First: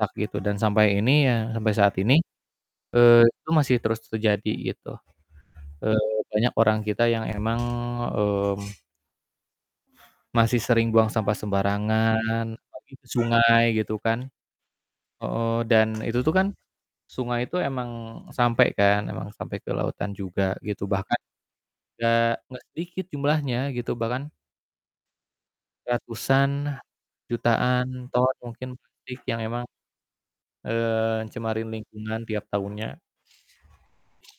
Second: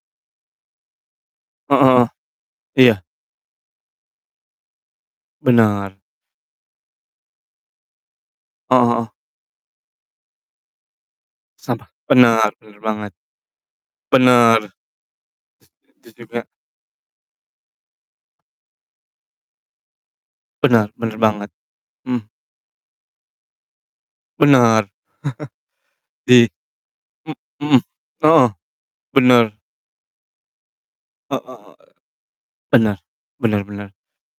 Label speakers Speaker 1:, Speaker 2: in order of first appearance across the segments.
Speaker 1: Ak gitu dan sampai ini ya sampai
Speaker 2: Heeh
Speaker 1: saat
Speaker 2: heeh,
Speaker 1: ini,
Speaker 2: iya.
Speaker 1: eee, itu masih terus terjadi gitu. Eee,
Speaker 2: Benar.
Speaker 1: banyak orang kita yang emang, eee
Speaker 2: Heeh heeh.
Speaker 1: masih sering buang sampah
Speaker 2: Sampah. Benar,
Speaker 1: sembarangan,
Speaker 2: bener
Speaker 1: apalagi ke
Speaker 2: banget.
Speaker 1: sungai gitu kan.
Speaker 2: Bener.
Speaker 1: Heeh, dan
Speaker 2: Terus terus
Speaker 1: itu tuh
Speaker 2: juga
Speaker 1: kan sungai itu emang sampe kan, emang sampe ke lautan juga gitu
Speaker 2: Bener,
Speaker 1: bahkan
Speaker 2: bener banget. Hmm.
Speaker 1: nggak nggak sedikit jumlahnya gitu bahkan
Speaker 2: Bener. Di
Speaker 1: ratusan,
Speaker 2: mmm, hmm,
Speaker 1: jutaan, ton
Speaker 2: heeh,
Speaker 1: mungkin plastik yang
Speaker 2: bener.
Speaker 1: emang, eee,
Speaker 2: E e
Speaker 1: cemarin
Speaker 2: eee,
Speaker 1: lingkungan tiap
Speaker 2: bener
Speaker 1: tahunnya.
Speaker 2: bener bener.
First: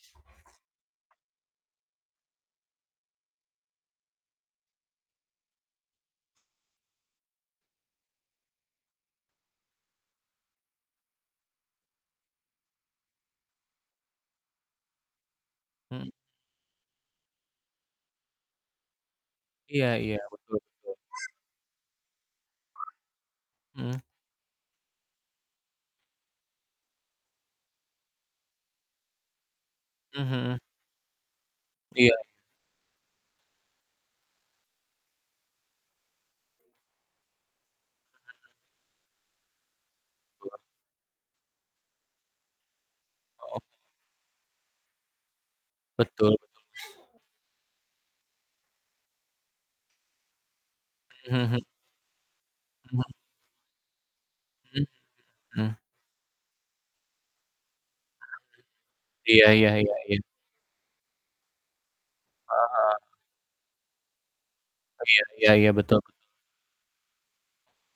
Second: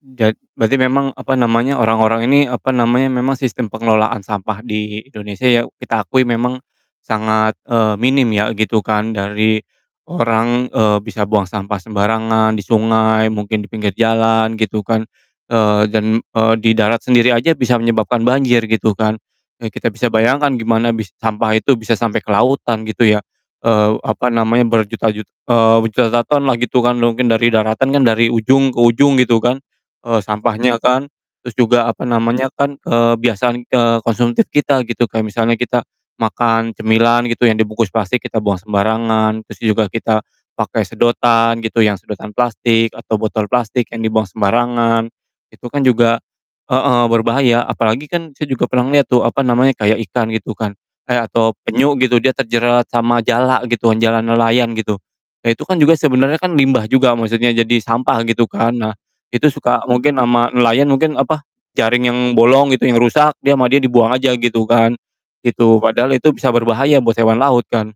Speaker 2: Ja berarti memang, apa namanya, orang-orang ini, apa namanya, memang sistem pengelolaan sampah di Indonesia ya kita akui memang sangat, eee, minim ya gitu kan dari orang, eee, bisa buang sampah sembarangan di sungai mungkin di pinggir jalan gitu kan, eee,
Speaker 1: Hmm.
Speaker 2: dan, eee, di darat sendiri aja bisa menyebabkan banjir gitu kan. Eee, kita
Speaker 1: Iya
Speaker 2: bisa
Speaker 1: iya.
Speaker 2: bayangkan
Speaker 1: Betul betul.
Speaker 2: gimana bis sampah itu bisa sampai ke lautan gitu ya, eee,
Speaker 1: Hmm.
Speaker 2: apa namanya berjuta-jut eee, berjuta-juta ton lah gitu kan mungkin dari daratan kan dari ujung ke ujung gitu kan, eee,
Speaker 1: Mmm, mhm.
Speaker 2: sampahnya kan. Terus juga apa
Speaker 1: Iya.
Speaker 2: namanya kan, kebiasaan, eee, konsumtif kita gitu kayak misalnya kita makan cemilan gitu yang dibungkus plastik kita buang sembarangan, terus juga kita
Speaker 1: [unintelligible]
Speaker 2: pakai sedotan gitu yang sedotan plastik atau botol
Speaker 1: Oh.
Speaker 2: plastik yang dibuang sembarangan, itu kan juga
Speaker 1: Betul
Speaker 2: heeh,
Speaker 1: betul.
Speaker 2: berbahaya apalagi kan saya juga pernah liat tuh, apa namanya, kayak ikan gitu kan, eh
Speaker 1: Mmm,
Speaker 2: atau
Speaker 1: mhm.
Speaker 2: penyu gitu dia terjerat
Speaker 1: Mhm.
Speaker 2: sama jala gitu kan jala nelayan
Speaker 1: Mhm
Speaker 2: gitu. Nah
Speaker 1: mhm
Speaker 2: itu
Speaker 1: mhm, mmm.
Speaker 2: kan juga sebenernya kan limbah juga maksudnya jadi sampah gitu kan. Nah
Speaker 1: Iya
Speaker 2: itu
Speaker 1: iya
Speaker 2: suka
Speaker 1: iya iya.
Speaker 2: mungkin sama nelayan mungkin, apa, jaring yang
Speaker 1: Heeh
Speaker 2: bolong gitu yang
Speaker 1: heeh.
Speaker 2: rusak dia sama dia dibuang aja gitu kan,
Speaker 1: Iya iya iya,
Speaker 2: gitu
Speaker 1: betul
Speaker 2: padahal
Speaker 1: betul.
Speaker 2: itu bisa berbahaya buat hewan laut kan.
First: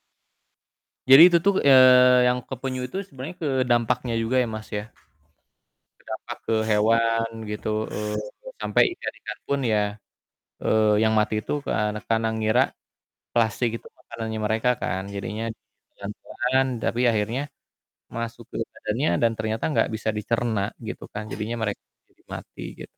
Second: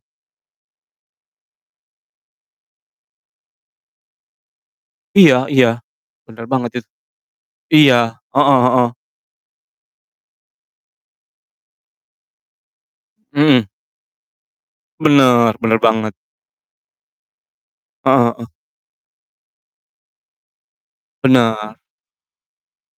Speaker 1: Jadi itu tuh, eee, yang ke penyu itu sebenernya ke dampaknya juga ya Mas ya.
Speaker 2: Iya iya,
Speaker 1: Berdampak
Speaker 2: bener
Speaker 1: ke
Speaker 2: banget itu,
Speaker 1: hewan gitu,
Speaker 2: iya,
Speaker 1: eee,
Speaker 2: heeh
Speaker 1: sampai
Speaker 2: heeh.
Speaker 1: ikan-ikanpun ya, eee, yang mati itu ke ana karena ngira
Speaker 2: Hmm.
Speaker 1: plastik itu makanannya mereka kan, jadinya
Speaker 2: Bener, bener
Speaker 1: ikan
Speaker 2: banget.
Speaker 1: telan tapi akhirnya
Speaker 2: Heeh
Speaker 1: masuk
Speaker 2: heeh.
Speaker 1: ke badannya dan ternyata nggak bisa dicerna gitu kan jadinya
Speaker 2: Bener.
Speaker 1: mereka mati gitu.